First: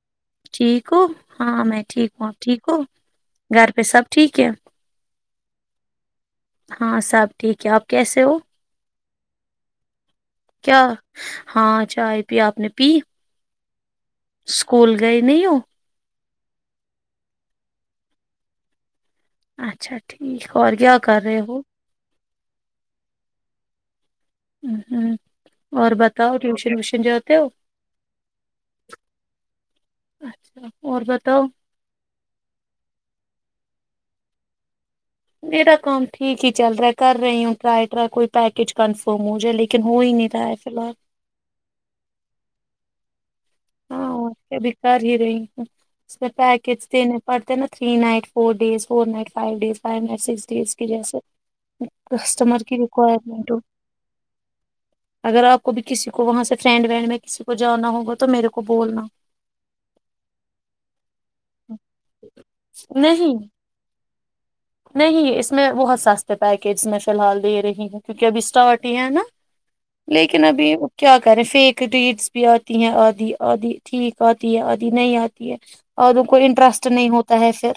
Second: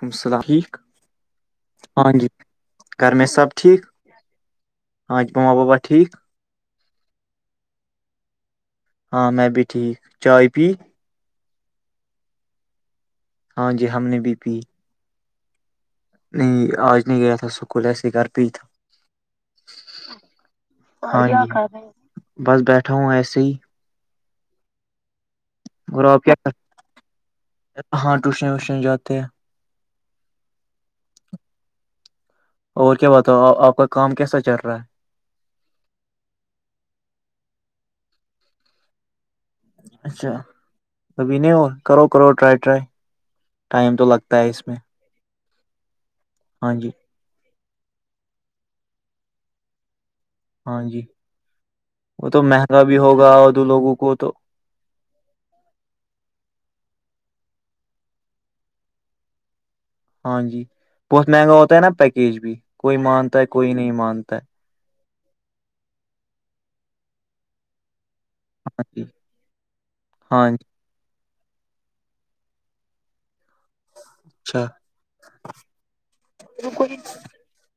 وعلیکم السلام ٹھیک ہو ہاں میں ٹھیک ہاں جی ہوں ا ٹھیک ہ گھر میں سب گھر پہ سب ٹھیک ہے ہاں جی ماں بابا ٹھیک ہاں سب ٹھیک ہے آپ کیسے ہو ہاں میں بھی ٹھیک چائے پی کیا ہاں چائے پی آپ نے پی ہاں جی ج ہم نے بھی پی نہیںو نہیں آج نہیں گیا تھا سکول ایسے ہی گھر پہ ہی تھا اچھا ٹھیک اور کیا کر ہاں رہے ہو جی بس بیٹھا ہوں ایسے ہی ہوں اور آپ کیا ہو کرتے ہاں ٹوشن ووشن جاتے ہیں اچھا اور بتاؤ اور کیا بتاؤ آپ کا کام کیسا چل رہا ہے میرا کام ٹھیک ہی چل رہا ہے کر رہی ہوں ٹرائی ر کوئی پیکج کنفر اچھا ابھی نہیں اور کرو کرو ٹرائی ٹرائی ٹائم تو لگتا ہے اس میں ای اس ہاں پیکج جی دینے پڑتے نا three night four days four night five days five night six days ہاں کی جی جیسے وہ تو کسٹمر کی مہنگا بھی ہوگا ریکوائرمنٹ اور ہو دو لوگوں کو تو اگر آپ کوبھی کسی کو وہاں سے فرینڈ میں کسی کو جانا ہوگا تو میرے کو کو بولنا ہاں جی بہت مہنگا ہوتا ہے نا پیکیج بھی کوئی نہیں مانتا ہے کوئی نہیں مانتا مانتا نہیں اس میں بہت سستے پیکیج میں فی الحال دے رہی ہیں کیونکہ ابھی ہاں اسٹاٹی جی ہے نا لیکن ہاں ابھی وہ کیا کریں فیک ڈیڈس بھی آتی ہیں آدی آدی ٹھیک آتی ہے اچھا آتی نہیں آتی ہے اوروں کو انٹرسٹ نہیں ہوتا ہے پھر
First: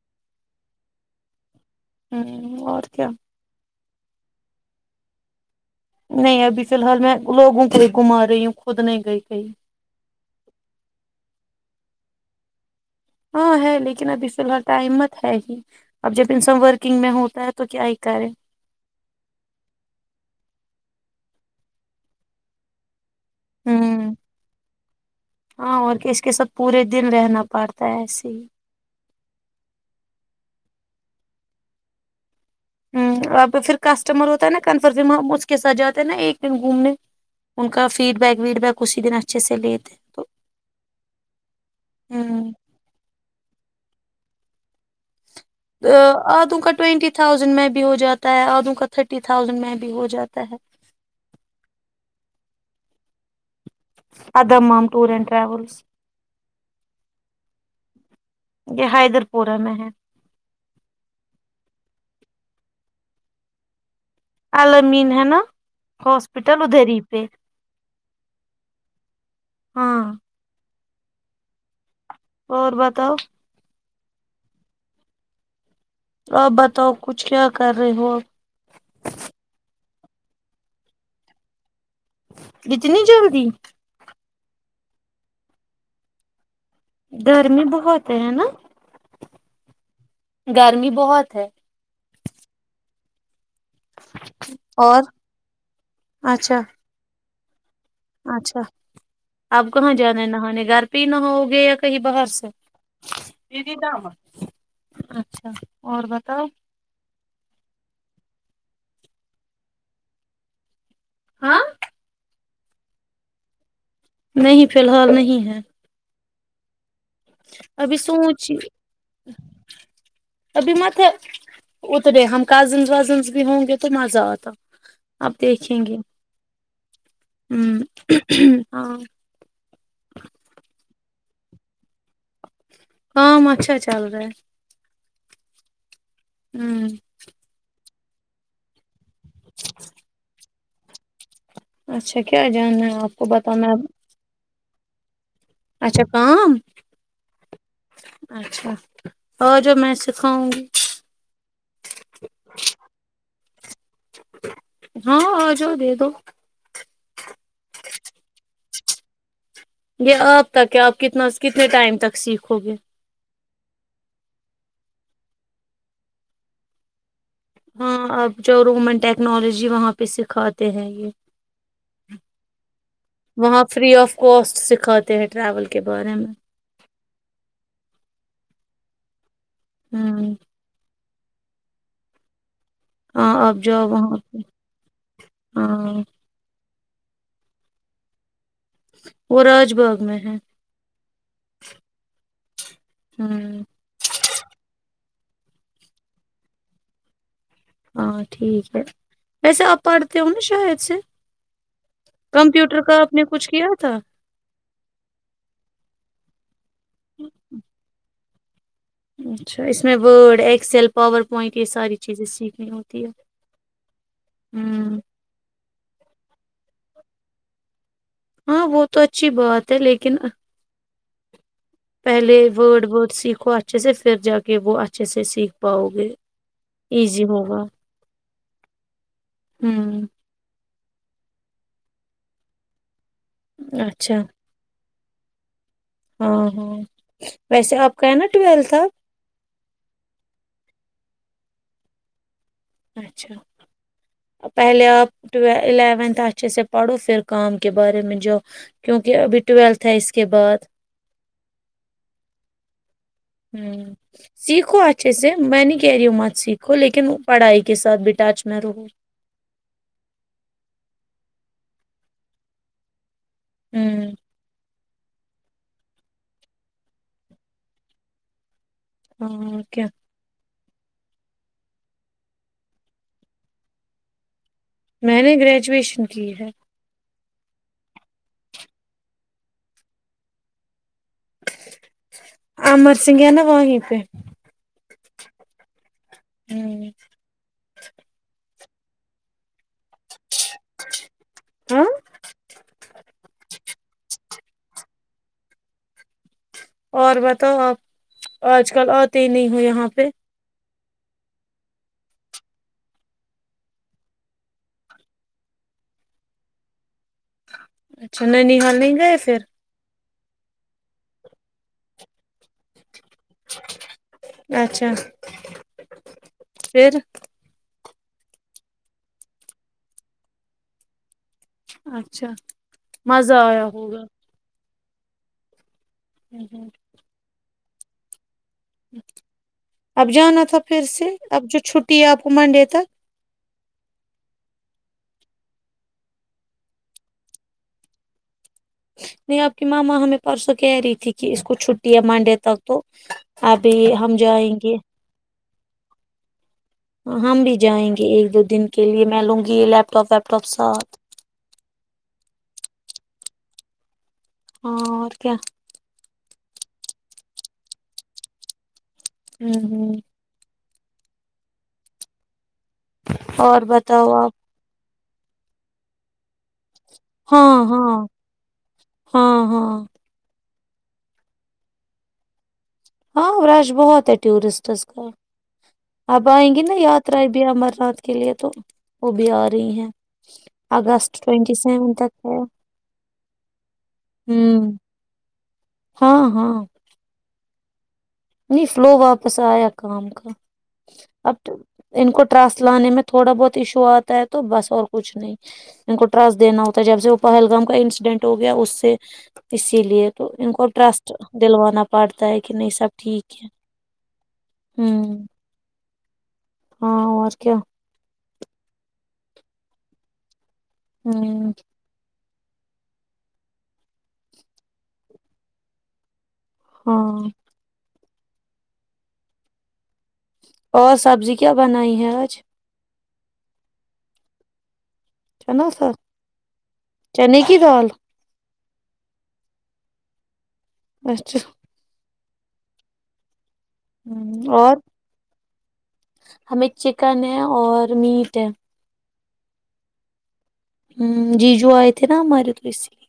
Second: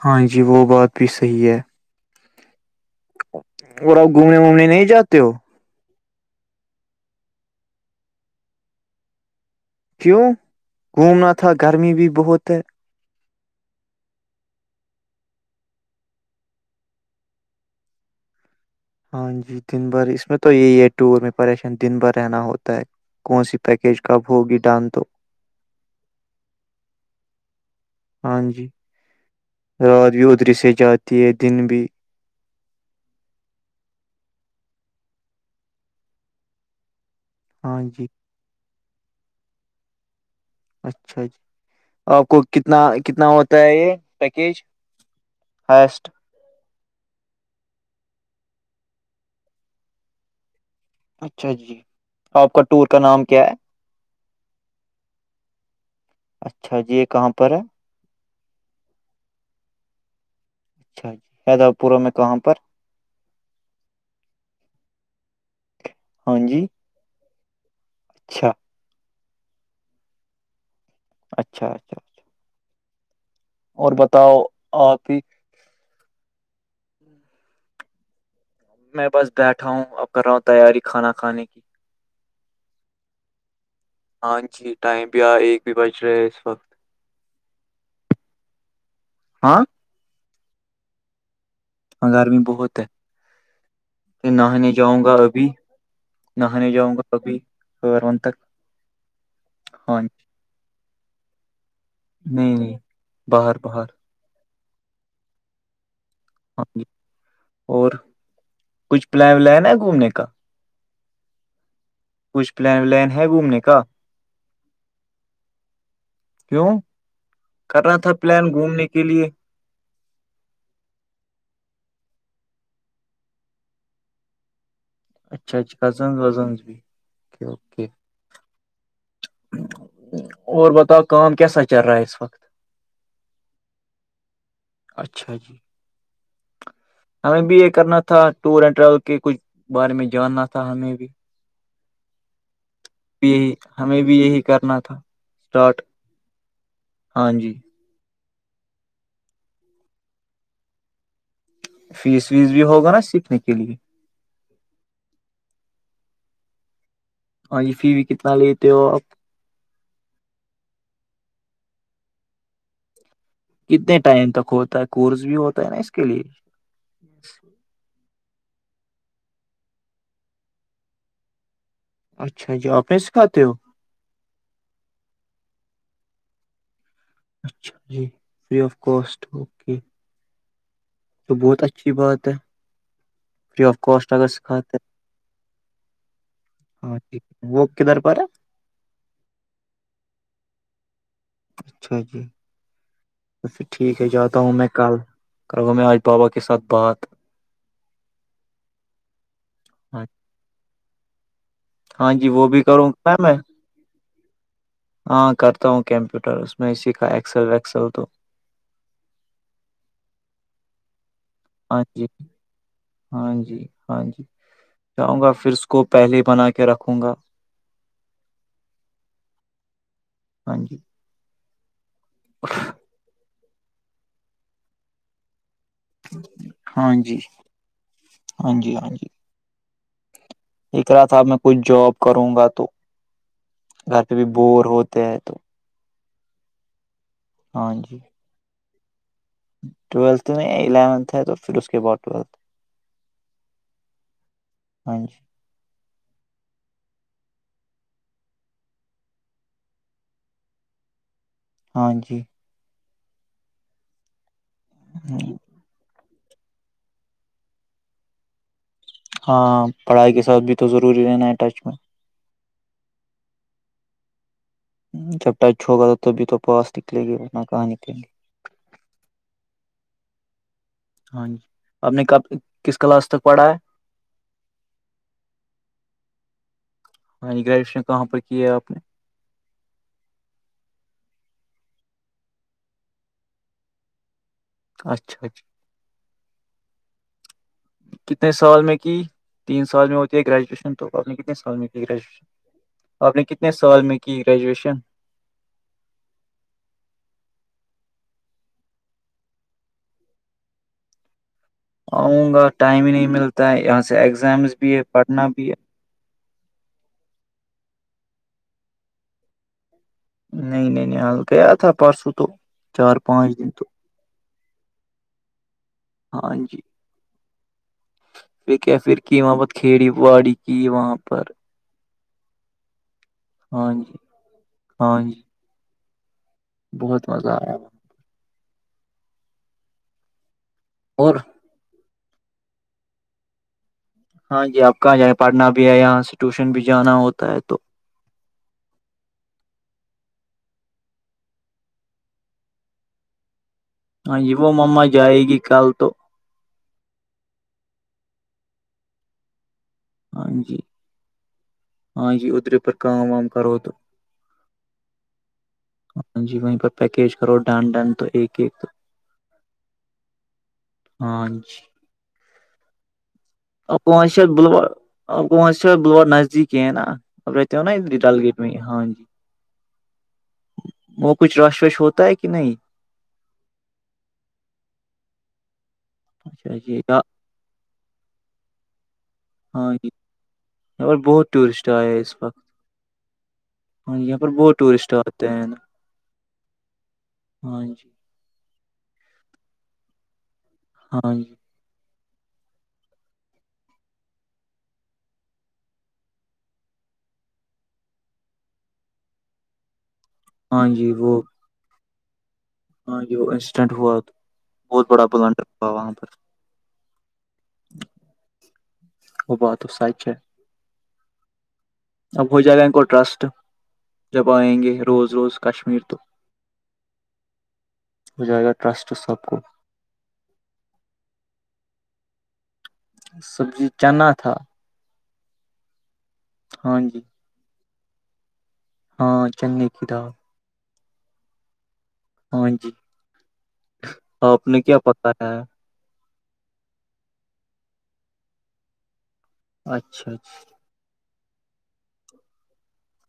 ہاں جی وہ بات بھی صحی ہے ہوں اور کیا اور اپ گھومنے وومنے نہیں جاتے ہو نہیں ابھی فی الحال میں لوگوں کو ہی گھما رہی ہوں خود نہیں گئی کہئی کیوں گھومنا تھا گرمی بھی بہت ہے ہاں ہے لیکن ابھی فی الحال ٹائم مت ہے ہی اب جب انسان ورکنگ میں ہوتا ہے تو کیا ہی کرے ہاں جی دن بھر اس میں تو یہی ہے ٹور میں پریشان دن بھر رہنا ہوتا ہے کون سی پیکیج ہوں کب ہوگی ڈان تو ہاں اور اس کے ساتھ پورے دن رہنا پڑتا ہے ایسے ہاں ہی جی رات بھی ادھر سے جاتی ہے دن بھی اب پھر کسٹمر ہوتا ہے نا کنفر ہم اس کے ساتھ جاتے ہیں نا ایک دن گھومنے ان ہاں کا جی فیڈ بیک ویڈ بیک اسی دن اچھے سے لیے تھے اچھا جی آپ کو ہوں کتنا کتنا ہوتا ہے یہ پیکیج ہائسٹ آدوں کا ٹوینٹی تھازینڈ میں بھی ہو جاتا ہے آدو کا تھرٹی تھاؤزینڈ میں بھی ہو جاتا ہے اچھا جی آپ کا ٹور کا نام کیا ہے ادمام ٹوور اینڈ ٹروولس اچھا جی یہ کہاں پر ہے یہ حیدر پورہ میں ہے اچھا جی ہیدرا پوروے میں کہاں پر الل مین ہے نا ہاں ہسپٹل جی ادری پہ اچھا ہاں اچھا اچھا اچھا اور بتاؤ اور بتاؤ آپ ہی آپ بتاؤ کچھ کیا کر رہے ہو آپ میں بس بیٹھا ہوں اب کر رہا ہوں تیاری کھانا کھانے کی اتنی جلدی ہاں جی ٹائم بھی آ ایک بھی بج رہے اس وقت گرمی بہت ہے ہے نا ہاں گرمی بہت ہے ہنگار بھی بہت ہے کہ نہانے اور جاؤں گا ابھی اچھا نہانے جاؤں گا ابھی ون تک اچھا آپ کہاں ہاں جانا جی، ہے نہ ہونے گھر پن ہوؤگے کہی باہر نہیں نہیں باہر سےی باہر اچھا اور بس ہاں جی اور کچھ پلان ولین ہے گھومنے کا ہاں کچھ پل ولین ہے گھومنے کا نہیں فی الحال نہیں ہے کیوں کرنا ابھی تھا پلان سوچ گھومنے کے لیے ابھی مت اترے ہم کزن وزنس بھی ہوں گے تو مزہ آتا آپ اچھا اچھا دیکھیں گے کزن وزن بھی ہوں اوکے ہاں اور بتاؤ قوم کیسا چل رہا ہے اس کو کام اچھا چل رہا ہے اچھا جی ہوں ہمیں بی ا کرنا تھا ٹور اینڈ ٹریول کے کچھ بارے میں جاننا تھا ہمیں بھی اچھا کیا جاننا ہے آپ کو یہی بتانا ہمیں بھی یہی کرنا تھا اسٹارٹ اچھا کا ہاں جی اچھا اور جو میں سکھاؤں گی فیس ویس بھی ہوگا نا سیکھنے کی کے لیے ہاں آ جاؤ دے دو ہاں جی فی بھی کتنا ل [unintelligible] تو آپ [unintelligible] یہ آپ تک ہے آپ کتنا کتنے ٹائم تک سیکھو گے کتنے ٹائم تک ہوتا ہے کورس بھی ہوتا ہے نا اس کے لیے ہاں اب جو رومن ٹیکنالوجی وہاں پہ سکھاتے ہیں یہ اچھا جی آپ نے سکھاتے ہو وہاں فری آف کوسٹ سکھاتے ہیں ٹریول کے بارے میں اچھا جی فری آف کوسٹ ہو ہاں تو بہت اچھی بات ہے ہاں آب فری آف جاؤ کاسٹ وہاں اگر پہ سکھاتے ہاں ہاںٹھیک وہ کدھر پر ہے [unintelligible] وہ راج باغ میں ہے اچھا جی تو ہوں پھر ٹھیک ہے جاتا ہوں میں کل کرگوں میں آج بابا کے ساتھ بات ہاں ٹھیک ہے ویسے آپ ہاں پڑھتے ہو نا شاید سے ہاں جی وہ بھی کمپیوٹر کروں کا گا آپ نے نا میں کچھ کیا تھا ہاں کرتا ہوں کمپیوٹر میں ش کاا ایکسل وسل ہو تو [unintelligible] اچھا اس میں Word Excel PowerPoint یہ ہاں ساری جی چیزیں سیکھنی ہوتی ہے ہاں جی ہاں جی ہوں جاؤں گا پھر کو پہلے بنا کے رکھوں گا ہاں وہ تو اچھی بات ہے لیکن ہاں جی پہلے وورڈ بورڈ سیکھ کو اچھے سے پھر جا کے وہ اچھے سے سیکھ پاؤ گے ہاں جی ایزی ہوگا ہاں جی ہاں جی [unintelligible] ہوں ایک رہا تھا میں کچھ جاب کروں گا تو گھر پہ اچھا بھی بور ہو د تو [unintelligible] ہاں ہاں ہاں ویسے آپ جی کا ہے نا ٹویلتھ سب ٹویلتھ میں الیونتھ ہے تو پھر اس کے بعد ٹویلتھ اچھا پہلے ہاں آپ جی الیونتھ السلام علیکم محترم ہاں جی ہوں سیکھواھ اس منی کیری مت سیکھو لیکن پڑھائی کے ساتھ بھی ٹچ میں رہو ہاں پڑھائی کے ساتھ بھی تو ضروری رہنا ہے ٹچ میں ہوں [inaudible] جب ٹائچھو گا تھا تبھی تو پاس نکلے گی ورنہ کہاں نکلیں گی ہو کیا ہاں جی آپ نے کب کس کلاس تک پڑھا ہے میں نے گریجویشن کی ہے ہاں ج گریجویشن کہاں پر کی ہے آپ نے امر سنگھ ہے نا وہیں پہ اچھاجی ہوں کتنے سال میں کی تین سال میں ہوتی ہے گریجویشن تو آپ نے کتنے سال میں کی ہاں گریجویشن آپ نے کتنی کتنے سال میں کی گریجویشن اور بتاؤ آپ آج کل آتے ہی نہیں ہو یہاں پہ آؤں گا ٹائم ہی نہیں ملتا ہے یہاں سے ایگزامس بھی ہے پڑھنا بھی ہے اچھا نانی یہاں نہیں گئے فر نہیں نہیں نہیں ہال گیا تھا پرسوں تو چار پانچ دن تو [unintelligible] اچھا ہاں جی پھر پھر کیفر کی وہاں پر کھیڑی باڑی کی وہاں پ اچھا مزہ آیا ہاں جی ہوگا ہاں بہت مزا آیا [unintelligible] اب جانا تھا پھر سے اور اب جو چھ ٹی آپ مونڈے تک [unintelligible] ہاں جی آپ کہاں جائیں پڑھنا بھی ہے یہاں سے ٹیوشن بھی جانا ہوتا ہے تو نہیں آپ کی ماما ہمیں پرسوں کہہ رہی تھی کہ اس کو چھٹی ہے منڈے تک تو ابھی ہم ہاں جی وہ جائیں گے مما جائے گی کال تو ہاں ہم بھی جائیں گے ایک دو دن کے لیے میں لوں گی یہ ل ہاں جی ہاں جی ادھر پر کام وام کرو تو ہاں اور کیا ہاں جی وہیں پیکیج کرو ڈن ڈن تو ایک ایک ہوں ہاں جی اور [unintelligible] ا بتاؤ آپ کووس سےا بور نزدیک ہے نا آپ ہاں رہتے ہو نا ہاں ادھر ڈال گیٹ میں ہی۔ جی ہاں ہاں وہ کچھ رش وش ہوتا ہے کہ نہیں ہاں رش بہت ہے ٹورسٹس کا اب آئیں اچھا گی نا جی یاترا بھی امر ناتھ کے لیے تو وہ بھی آ ہاں رہی جی ہیں یہاں پر اگست بہت ٹوینٹی ٹورسٹ آئے سیون ہیں اس تک ہے وقت ہاں جی یہاں پر بہت ہ ٹورسٹ آتے ہیں نا۔ ہاں ہاں ہاں جی [unintelligible] نہیں فلو واپس آیا کام کا ہاں جی [unintelligible] اب ان کو ٹرسٹ لانے میں تھوڑا بہت ایشو آتا ہے تو بس اور کچھ نہیں ان کو ٹرسٹ دینا ہوتا ہے جب سے وہ پہلگام کا انسیڈینٹ ہو گیا اس سے اسی لیے [unintelligible] تو ان کو ہاں جی ٹرسٹ وہ دلوانا [unintelligible] پڑھتا ہے کہ نہیں [unintelligible] ہاں یہ ٹھیک ہے ایکسیڈنٹ ہوا تو بہت بڑا ہوں پلانٹر ہوا وہاں پر [unintelligible] ہاں اور کیا ا ب تو سچ ہے [unintelligible] ہوں اب ہو جائے گا ان کو ٹرسٹ جب آئیں گے روز روز کشمیر تو ہاں [unintelligible] ہو جائے گا ٹرسٹ سب کو اور سبزی کیا بنائی ہے آج سبزی چنا تھا چنا سر ہاں جی [unintelligible] چنے کی دال [unintelligible] ہاں چئی کتاب اچھا [unintelligible] ہ جی [unintelligible] آپ نے اور کیا پتا ہے [unintelligible] ہمیں چکن ہے اور میٹ ہے اچھا اچھا [unintelligible] ہ جیجو آئے تھے نا ہمارے [unintelligible] ہ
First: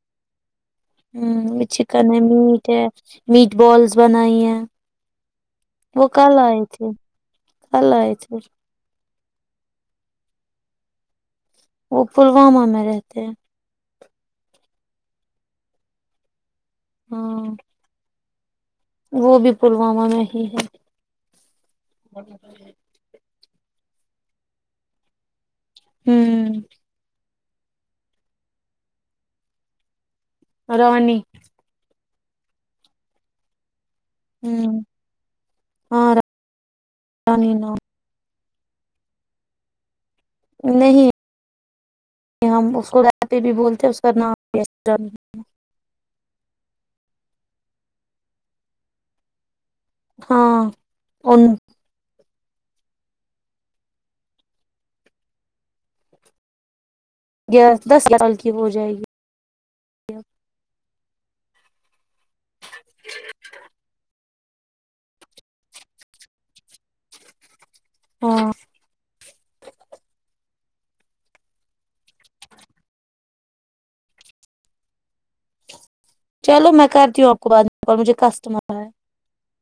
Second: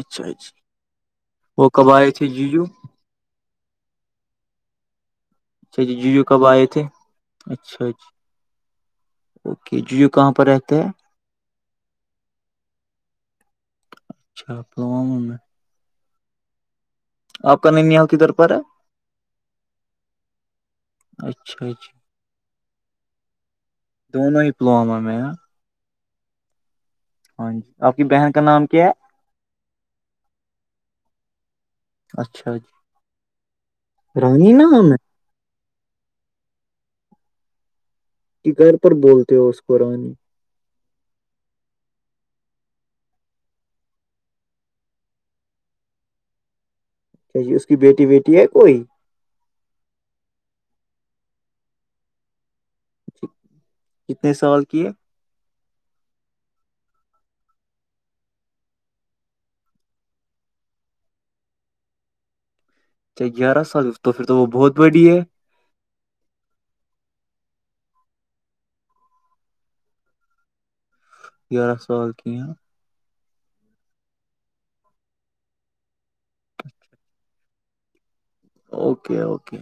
اچھا اچھا وہ کب چکن آئے ہے تھے جیجو میٹ ہے م [unintelligible] فٹ بالس بنائی ہیں [unintelligible] اچھا جی جیو کب آئے تھے اچھا کل جی آئے تھے اوکے جیو کہاں پر ہے تو [unintelligible] وہ پلوامہ میں رہتے ہیں اچھااموں میں [unintelligible] ہاں آپ کا نیا کدھر پر [unintelligible] وہ بھی پلوامہ میں ہی ہے اچھا اچھا دونوں ہی پلواما میں [unintelligible] ہوں ہاں جی آپ کی بہن کا نام کیا ہے رانی اچھا جی [unintelligible] رانی ن نے ہاںانی نام کہ گھر پر بولتے ہو اس کو رانی نہیں ہم اس کو لتے بھی بولتے ہیں اس کا نام کہ ج اس کی بیٹی بیٹی ہے کوئی ہاں ا کتنے سال کیے گیارہ دس ہزار سال کی ہو جائے گی چ گیارہ سال تو پھر تو وہ بہت بڑی ہے [inaudible] یارہ سال کی چلو میں کرتی ہوں آپ کو بعد مجھے ک اوکے اوکے